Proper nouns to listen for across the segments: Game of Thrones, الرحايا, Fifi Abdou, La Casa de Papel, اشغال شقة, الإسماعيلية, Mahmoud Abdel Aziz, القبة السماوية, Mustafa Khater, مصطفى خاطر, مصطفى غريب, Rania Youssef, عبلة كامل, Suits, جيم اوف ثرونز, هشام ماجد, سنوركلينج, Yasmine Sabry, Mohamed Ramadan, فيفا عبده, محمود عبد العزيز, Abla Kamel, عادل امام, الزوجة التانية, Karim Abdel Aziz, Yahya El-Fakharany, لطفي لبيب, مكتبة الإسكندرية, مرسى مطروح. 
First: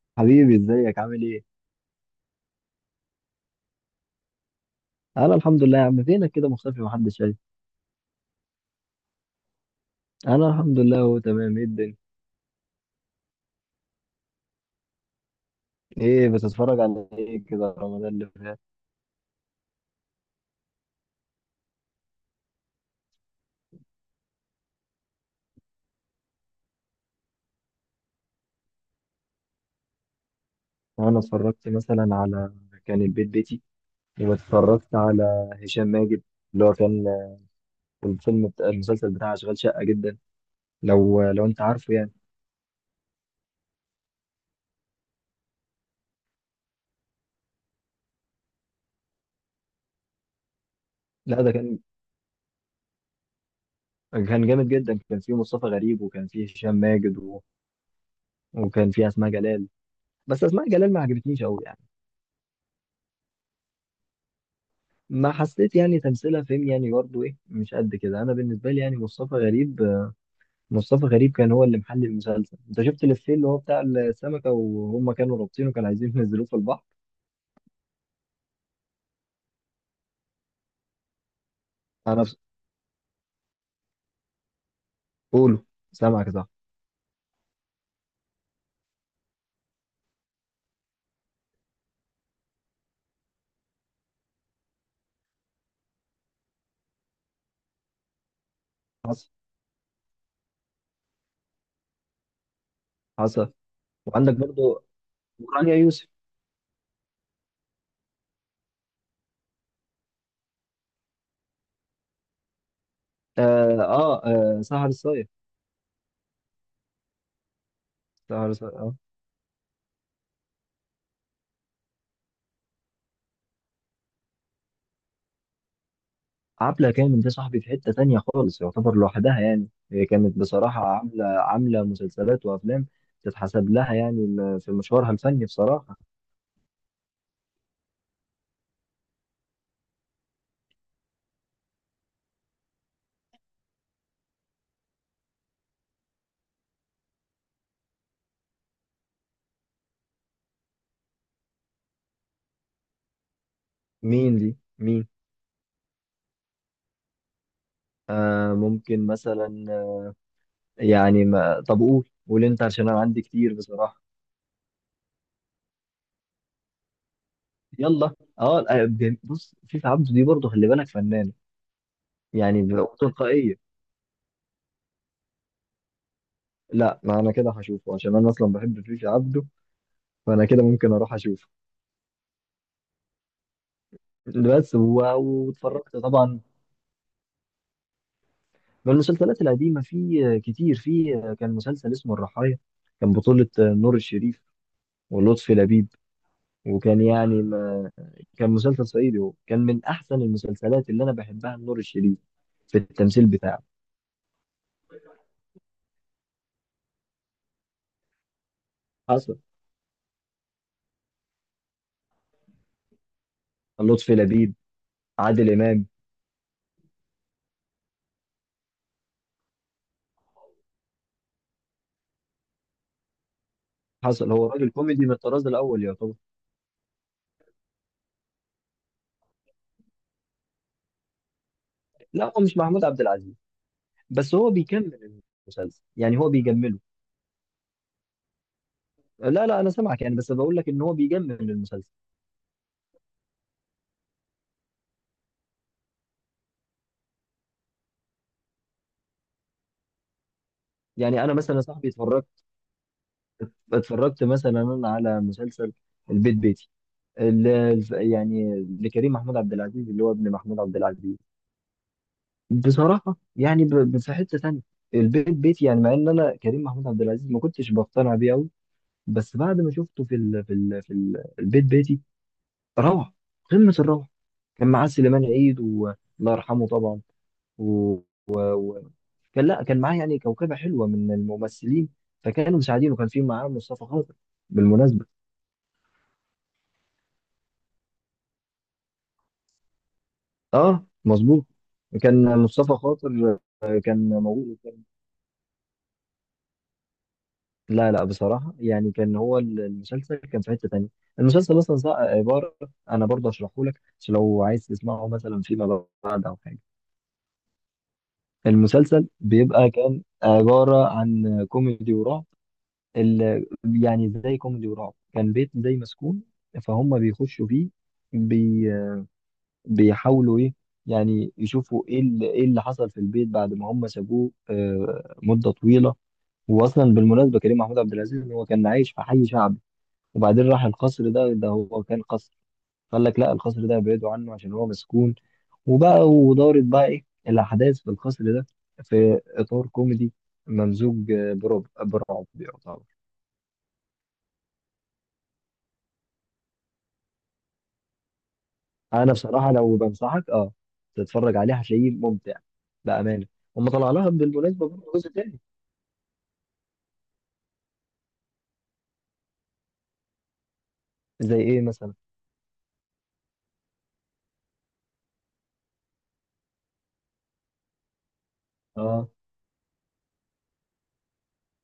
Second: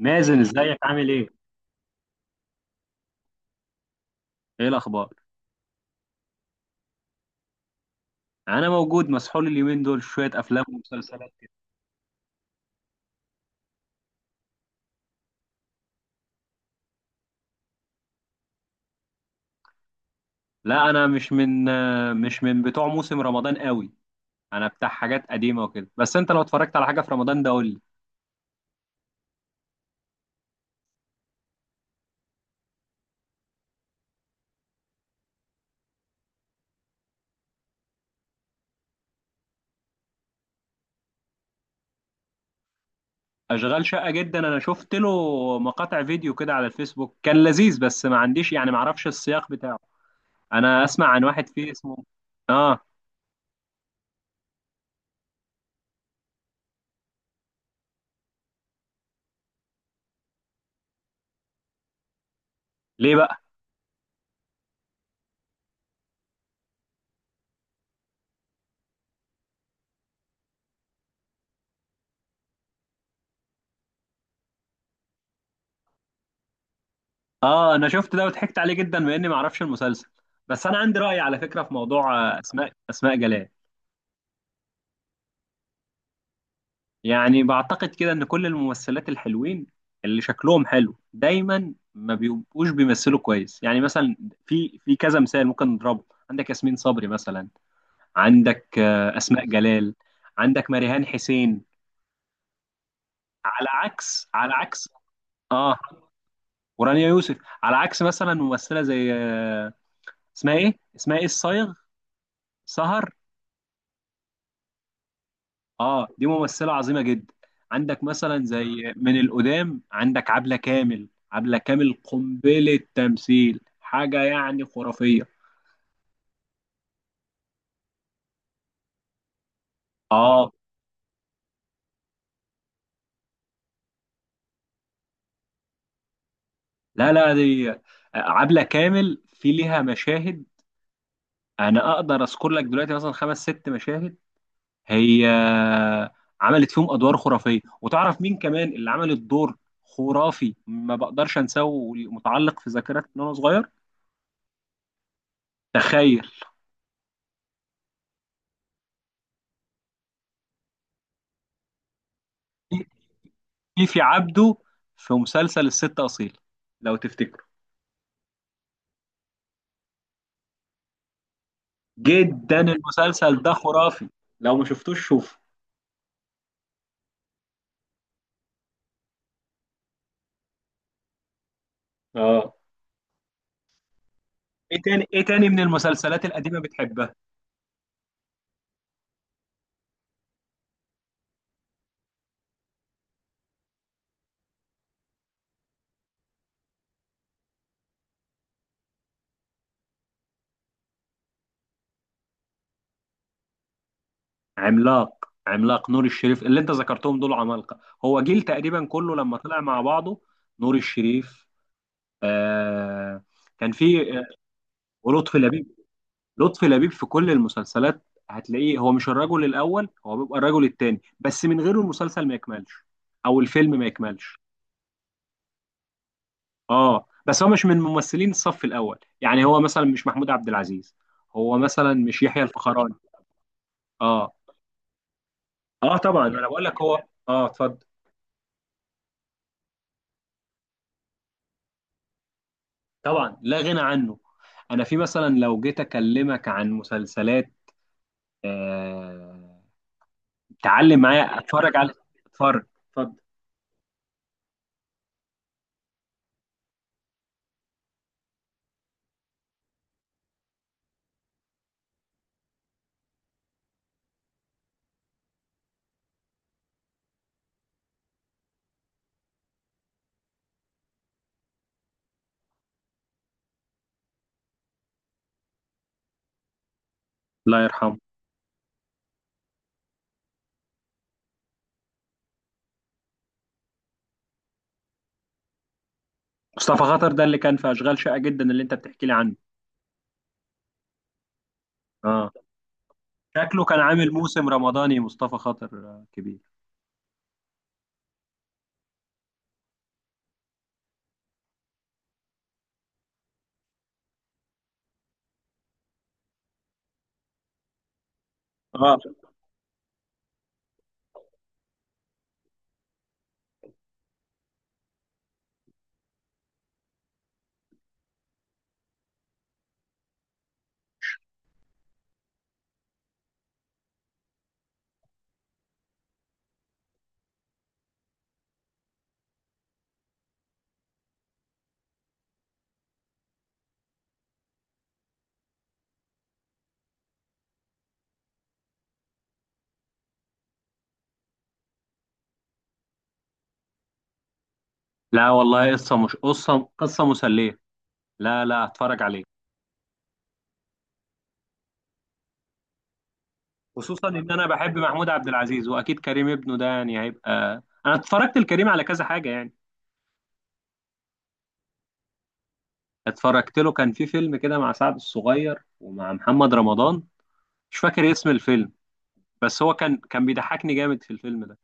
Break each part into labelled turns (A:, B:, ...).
A: مازن،
B: حبيبي،
A: ازيك
B: ازيك
A: عامل
B: عامل
A: ايه؟
B: ايه؟
A: ايه الاخبار؟
B: انا الحمد لله يا عم. فينك كده مختفي؟ محدش شايف.
A: انا موجود مسحول اليومين دول في شويه
B: انا
A: افلام
B: الحمد لله، هو
A: ومسلسلات كده.
B: تمام. ايه الدنيا؟ ايه بتتفرج على ايه كده رمضان اللي فات؟
A: لا، انا مش من بتوع موسم رمضان قوي. انا بتاع حاجات قديمه وكده، بس انت لو اتفرجت على حاجه في رمضان ده قول لي.
B: انا اتفرجت مثلا على كان البيت بيتي. واتفرجت على هشام ماجد، اللي هو كان الفيلم بتاع المسلسل بتاع اشغال شقة جدا، لو انت عارفه يعني.
A: اشغال شقه جدا، انا شفت له مقاطع فيديو كده على الفيسبوك، كان لذيذ بس ما عنديش، يعني ما اعرفش السياق بتاعه. انا اسمع عن
B: لا،
A: واحد
B: ده
A: فيه
B: كان
A: اسمه. اه.
B: كان جامد جدا. كان فيه مصطفى غريب، وكان فيه هشام ماجد، وكان فيه اسماء جلال. بس اسماء جلال ما عجبتنيش قوي.
A: ليه بقى؟
B: ما حسيت، يعني تمثيلها فيلم، يعني برضه ايه، مش قد كده. انا بالنسبه لي يعني مصطفى غريب، مصطفى غريب كان هو اللي محل المسلسل. انت شفت الإفيه اللي هو بتاع السمكه، وهم كانوا رابطينه كانوا عايزين ينزلوه في البحر؟
A: اه، انا شفت ده وضحكت عليه جدا مع اني ما اعرفش المسلسل. بس انا عندي راي على فكره في موضوع
B: انا بس-
A: اسماء جلال.
B: قولوا، سامعك صح.
A: يعني بعتقد كده ان كل الممثلات الحلوين، اللي شكلهم حلو، دايما ما بيبقوش بيمثلوا كويس. يعني مثلا في كذا مثال ممكن نضربه. عندك ياسمين صبري مثلا، عندك
B: حصل،
A: اسماء جلال، عندك مريهان حسين،
B: حصل.
A: على عكس
B: وعندك
A: على
B: برضه
A: عكس
B: رانيا
A: اه.
B: يوسف.
A: ورانيا يوسف. على عكس مثلا ممثله زي اسمها ايه الصايغ، سهر.
B: اه، اه, سهر الصايغ.
A: اه، دي ممثلة عظيمة جدا. عندك مثلا
B: سهر الصايغ،
A: زي
B: اه.
A: من القدام، عندك عبلة كامل. عبلة كامل قنبلة تمثيل، حاجة يعني خرافية.
B: عبلة كامل ده صاحبي في حته تانيه خالص، يعتبر لوحدها. يعني هي كانت
A: اه.
B: بصراحه عامله مسلسلات وافلام تتحسب لها، يعني في مشوارها الفني بصراحه.
A: لا لا، دي عبلة كامل في ليها مشاهد. انا اقدر اذكر لك دلوقتي مثلا 5 6 مشاهد هي عملت فيهم ادوار خرافية. وتعرف مين كمان اللي عمل الدور خرافي ما بقدرش انساه ومتعلق في ذاكرتي من وانا صغير؟
B: مين دي؟ مين؟
A: تخيل.
B: ممكن مثلا، يعني ما، طب قول، قول انت، عشان انا عندي كتير
A: فيفي
B: بصراحه.
A: عبده في مسلسل الست أصيل، لو تفتكروا.
B: يلا. اه، بص، فيفا عبده دي برضه خلي بالك فنانه،
A: جدا
B: يعني
A: المسلسل ده
B: تلقائيه.
A: خرافي، لو ما شفتوش شوف.
B: لا، ما انا كده هشوفه عشان انا اصلا بحب فيفا عبده، فانا كده ممكن اروح اشوفه.
A: اه.
B: بس
A: ايه تاني ايه تاني من
B: واتفرجت
A: المسلسلات
B: طبعا.
A: القديمة بتحبها؟
B: من المسلسلات القديمه في كتير. في كان مسلسل اسمه الرحايا. كان بطوله نور الشريف ولطفي لبيب، وكان يعني ما، كان مسلسل صعيدي. هو كان من احسن المسلسلات اللي انا بحبها لنور الشريف في التمثيل بتاعه.
A: عملاق، عملاق نور الشريف. اللي انت ذكرتهم دول عمالقة، هو جيل تقريبا كله لما
B: حصل.
A: طلع مع بعضه. نور الشريف، آه كان
B: لطفي
A: في آه،
B: لبيب،
A: ولطفي
B: عادل
A: لبيب.
B: امام.
A: لطفي لبيب في كل المسلسلات هتلاقيه، هو مش الرجل الأول، هو بيبقى الرجل التاني، بس من غيره المسلسل ما يكملش، أو الفيلم ما
B: حصل.
A: يكملش.
B: هو راجل كوميدي من الطراز الاول يعتبر.
A: اه، بس هو مش من ممثلين الصف الاول، يعني هو مثلا مش محمود عبد العزيز، هو مثلا مش
B: لا،
A: يحيى
B: هو مش محمود
A: الفخراني.
B: عبد العزيز،
A: اه.
B: بس هو بيكمل المسلسل،
A: اه
B: يعني
A: طبعا
B: هو
A: انا بقول
B: بيجمله.
A: لك هو، اتفضل.
B: لا لا، انا سامعك، يعني بس بقول لك ان هو بيجمل المسلسل.
A: طبعا لا غنى عنه. انا في مثلا لو جيت اكلمك عن مسلسلات، آه... تعلم
B: يعني انا
A: معايا،
B: مثلا يا
A: اتفرج
B: صاحبي
A: على.
B: اتفرجت
A: اتفرج، اتفضل.
B: اتفرجت مثلا انا على مسلسل البيت بيتي. يعني لكريم محمود عبد العزيز، اللي هو ابن محمود عبد العزيز. بصراحة يعني في حتة تانية. البيت بيت، يعني مع ان انا كريم محمود عبد العزيز ما كنتش بقتنع بيه قوي، بس بعد ما شفته البيت بيتي، روعة، قمة الروعة. كان معاه سليمان عيد، والله يرحمه طبعا.
A: الله
B: و...
A: يرحمه.
B: كان لا كان معاه يعني كوكبة حلوة من الممثلين، فكانوا مساعدين. وكان في معاه مصطفى خاطر بالمناسبة.
A: مصطفى خاطر ده اللي كان في اشغال شاقة جدا اللي انت بتحكي لي عنه؟
B: اه مظبوط،
A: اه.
B: كان مصطفى خاطر
A: شكله كان
B: كان
A: عامل موسم
B: موجود.
A: رمضاني مصطفى خاطر كبير.
B: لا لا، بصراحة يعني كان هو المسلسل كان في حتة تانية. المسلسل أصلا عبارة، أنا برضه هشرحه لك عشان لو عايز تسمعه مثلا فيما بعد أو حاجة.
A: اه.
B: المسلسل بيبقى كان عبارة عن كوميدي ورعب. ال... يعني زي كوميدي ورعب، كان بيت زي مسكون، فهم بيخشوا فيه، بي... بيحاولوا إيه، يعني يشوفوا إيه اللي... حصل في البيت بعد ما هم سابوه مدة طويلة. وأصلا بالمناسبة كريم محمود عبد العزيز هو كان عايش في حي شعبي، وبعدين راح القصر ده هو كان قصر. قال لك لا، القصر ده ابعدوا عنه عشان هو مسكون. وبقى ودارت بقى ايه الاحداث في القصر ده، في اطار كوميدي ممزوج برعب، برعب يعتبر.
A: لا والله، قصة مش قصة قصة مسلية. لا لا، هتفرج
B: انا
A: عليه.
B: بصراحه لو بنصحك، تتفرج عليه هتلاقيه ممتع بامانه. هم طلع
A: خصوصا
B: لها
A: ان انا
B: بالمناسبه
A: بحب
B: برضه
A: محمود
B: جزء
A: عبد
B: تاني.
A: العزيز، واكيد كريم ابنه ده يعني هيبقى. انا اتفرجت لكريم على كذا حاجه يعني.
B: زي ايه مثلا؟
A: اتفرجت له كان في فيلم كده مع سعد الصغير ومع محمد رمضان، مش فاكر اسم الفيلم.
B: اه،
A: بس هو كان بيضحكني جامد في الفيلم ده،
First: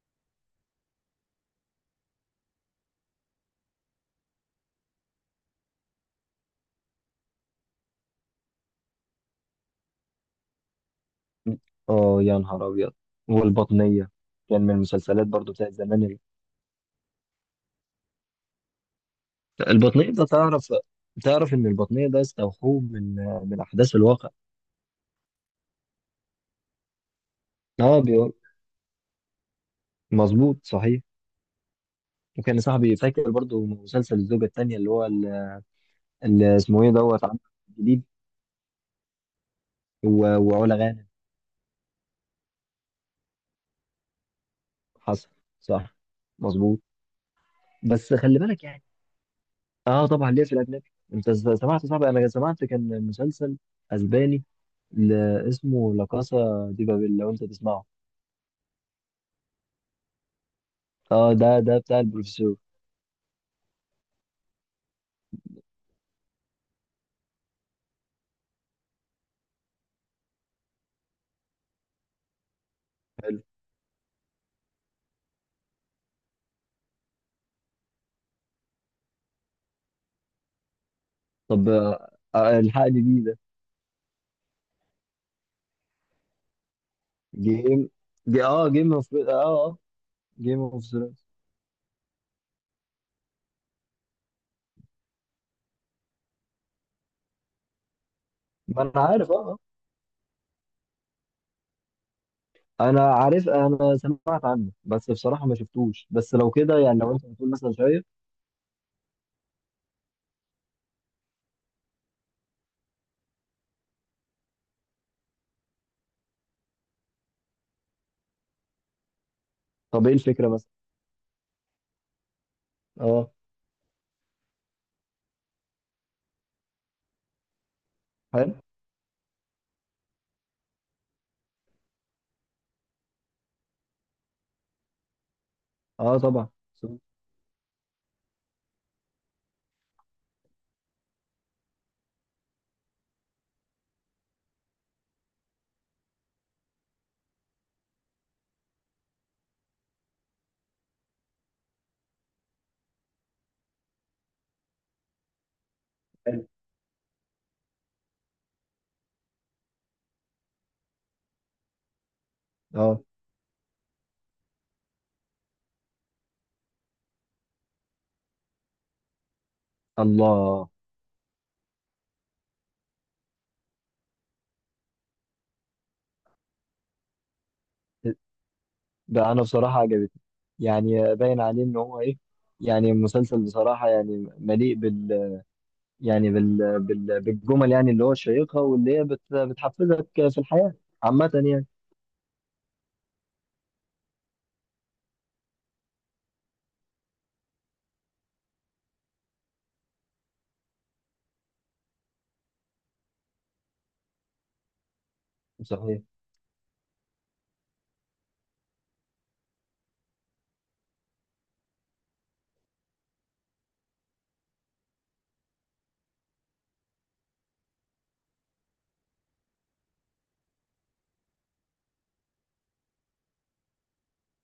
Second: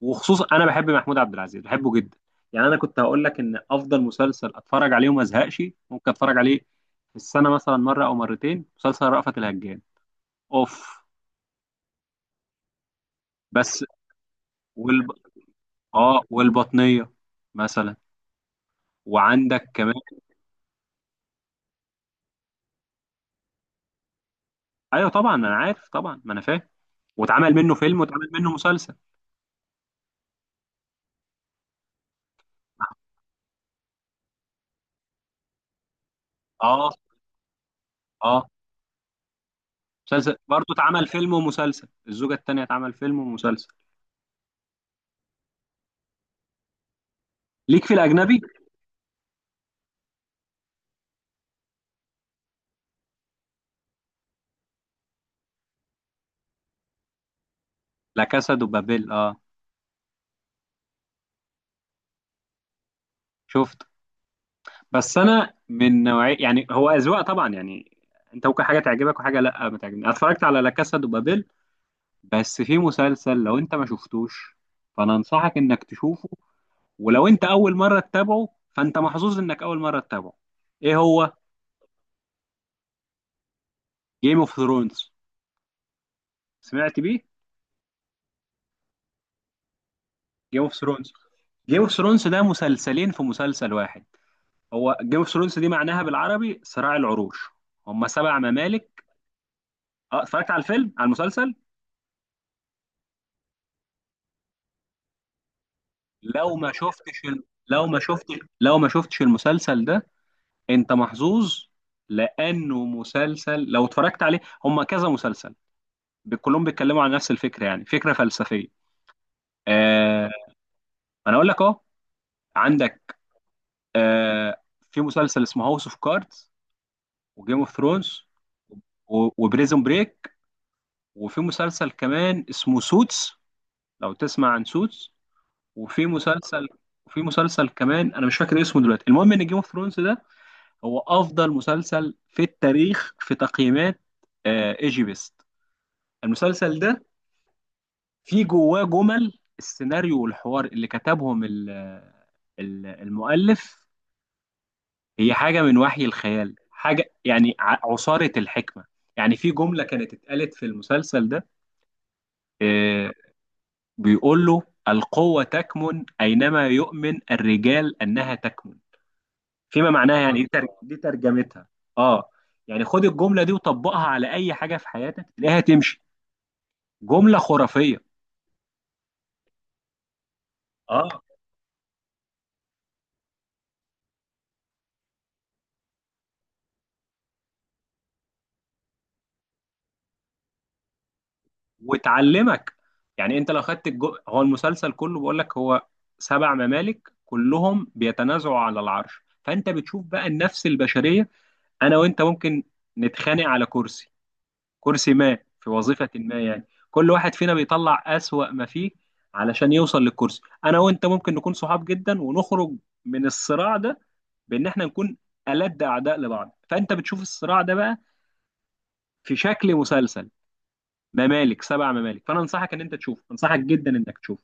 A: وخصوصا انا بحب محمود عبد العزيز، بحبه جدا. يعني انا كنت هقول لك ان افضل مسلسل اتفرج عليه وما ازهقش، ممكن اتفرج عليه في السنه مثلا مره او مرتين، مسلسل رأفت الهجان. اوف.
B: اه، يا نهار ابيض.
A: بس.
B: والبطنيه كان من
A: والب...
B: المسلسلات برضه بتاعت زمان.
A: اه، والبطنيه مثلا. وعندك كمان.
B: البطنية ده تعرف، تعرف إن البطنية ده استوحوه من أحداث الواقع.
A: ايوه طبعا انا عارف، طبعا ما انا فاهم. واتعمل منه فيلم
B: اه
A: واتعمل
B: بيقول،
A: منه مسلسل.
B: مظبوط صحيح. وكان صاحبي فاكر برضو مسلسل الزوجة التانية، اللي هو اللي اسمه إيه
A: اه.
B: دوت عمل جديد،
A: اه. مسلسل
B: و-
A: برضه
B: وعلا
A: اتعمل
B: غانم.
A: فيلم ومسلسل، الزوجة التانية اتعمل فيلم ومسلسل.
B: حصل. صح، مظبوط.
A: ليك في
B: بس خلي
A: الأجنبي.
B: بالك يعني. اه، طبعا ليه في الأجنبي. أنت سمعت صاحبي، أنا سمعت كان مسلسل أسباني ل- اسمه لا كاسا دي بابيل، لو أنت تسمعه.
A: لا كاسا دو بابيل، اه
B: اه، ده بتاع البروفيسور.
A: شفته. بس أنا من نوعية، يعني هو أذواق طبعا يعني، أنت ممكن حاجة تعجبك وحاجة لا ما تعجبني. أنا اتفرجت على لا كاسا دو بابيل، بس في مسلسل
B: حلو.
A: لو أنت ما شفتوش فأنا أنصحك إنك تشوفه. ولو أنت أول مرة تتابعه فأنت محظوظ إنك أول مرة تتابعه. إيه هو؟
B: طب، الحقني بيه ده.
A: جيم اوف ثرونز. سمعت بيه؟
B: جيم جي اه جيم اوف اه اه جيم
A: جيم اوف
B: اوف
A: ثرونز.
B: ثرونز.
A: جيم اوف ثرونز ده مسلسلين في مسلسل واحد. هو جيم اوف ثرونز دي معناها بالعربي صراع العروش. هم سبع
B: ما انا
A: ممالك
B: عارف، اه آه.
A: اه، اتفرجت على الفيلم، على المسلسل.
B: انا عارف، انا سمعت عنه بس بصراحه ما شفتوش. بس لو
A: لو ما
B: كده يعني، لو
A: شفتش
B: انت
A: ال...
B: بتقول مثلا
A: لو ما
B: شايف.
A: شفتش لو ما شفتش المسلسل ده، انت محظوظ. لانه مسلسل لو اتفرجت عليه، هم كذا مسلسل كلهم بيتكلموا عن نفس الفكره، يعني فكره فلسفيه.
B: طب ايه
A: آه
B: الفكره مثلا؟
A: انا اقول لك اهو. عندك
B: اه،
A: آه في مسلسل اسمه هاوس اوف كاردز، وجيم اوف ثرونز،
B: حلو.
A: و- وبريزون بريك، وفي مسلسل كمان اسمه سوتس، لو تسمع عن سوتس. وفي
B: اه طبعا.
A: مسلسل، وفي مسلسل كمان انا مش فاكر اسمه دلوقتي. المهم ان جيم اوف ثرونز ده هو افضل مسلسل في التاريخ في تقييمات ايجي بيست. المسلسل ده فيه جواه جمل السيناريو والحوار اللي كتبهم المؤلف. هي حاجة من وحي
B: حلو.
A: الخيال، حاجة يعني عصارة الحكمة. يعني في جملة كانت اتقالت في المسلسل ده
B: اه.
A: آه، بيقول له: القوة تكمن أينما يؤمن الرجال أنها تكمن. فيما معناها يعني،
B: الله،
A: الله دي ترجمتها. اه. يعني خد الجملة دي وطبقها على أي حاجة في حياتك تلاقيها تمشي. جملة خرافية.
B: ده انا بصراحه عجبتني.
A: اه،
B: يعني باين عليه ان هو ايه. يعني مسلسل بصراحه يعني مليء يعني بالجمل، يعني اللي هو الشيقه، واللي هي بتحفزك في الحياه عامه يعني.
A: وتعلمك. يعني أنت لو خدت هو المسلسل كله بيقول لك، هو 7 ممالك كلهم بيتنازعوا على العرش. فأنت بتشوف بقى النفس البشرية، أنا وأنت ممكن نتخانق على كرسي، كرسي ما في
B: صحيح.
A: وظيفة ما يعني. كل واحد فينا بيطلع أسوأ ما فيه علشان يوصل للكرسي. أنا وأنت ممكن نكون صحاب جدا ونخرج من الصراع ده بإن إحنا نكون ألد أعداء لبعض. فأنت بتشوف الصراع ده بقى في شكل مسلسل، 7 ممالك. فأنا أنصحك إن أنت تشوفه، أنصحك جدا إنك تشوفه.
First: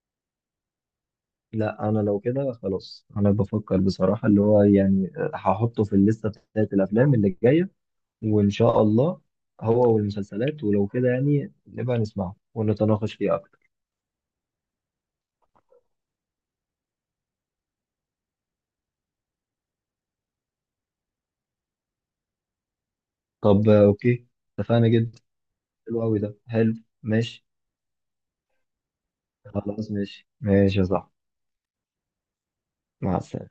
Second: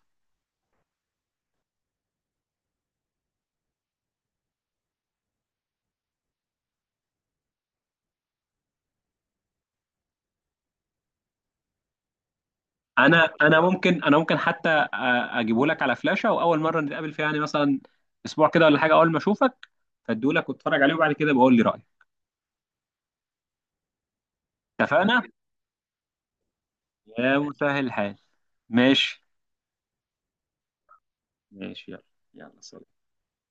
B: لا انا لو كده خلاص انا بفكر بصراحه، اللي هو يعني هحطه في الليسته بتاعت الافلام اللي جايه وان شاء الله، هو والمسلسلات. ولو كده يعني نبقى نسمعه ونتناقش
A: أنا
B: فيه اكتر.
A: أنا ممكن أنا ممكن حتى أ- أجيبه لك على فلاشة. وأول مرة نتقابل فيها، يعني مثلا أسبوع كده ولا حاجة، أول ما أشوفك أديه لك، واتفرج عليه وبعد كده بقول لي رأيك.
B: طب، اوكي، اتفقنا جدا.
A: اتفقنا؟
B: حلو قوي، ده حلو.
A: يا
B: ماشي.
A: مسهل الحال. ماشي.
B: خلاص، ماشي ماشي يا صاحبي.
A: ماشي يلا. يلا سلام.
B: مع السلامه.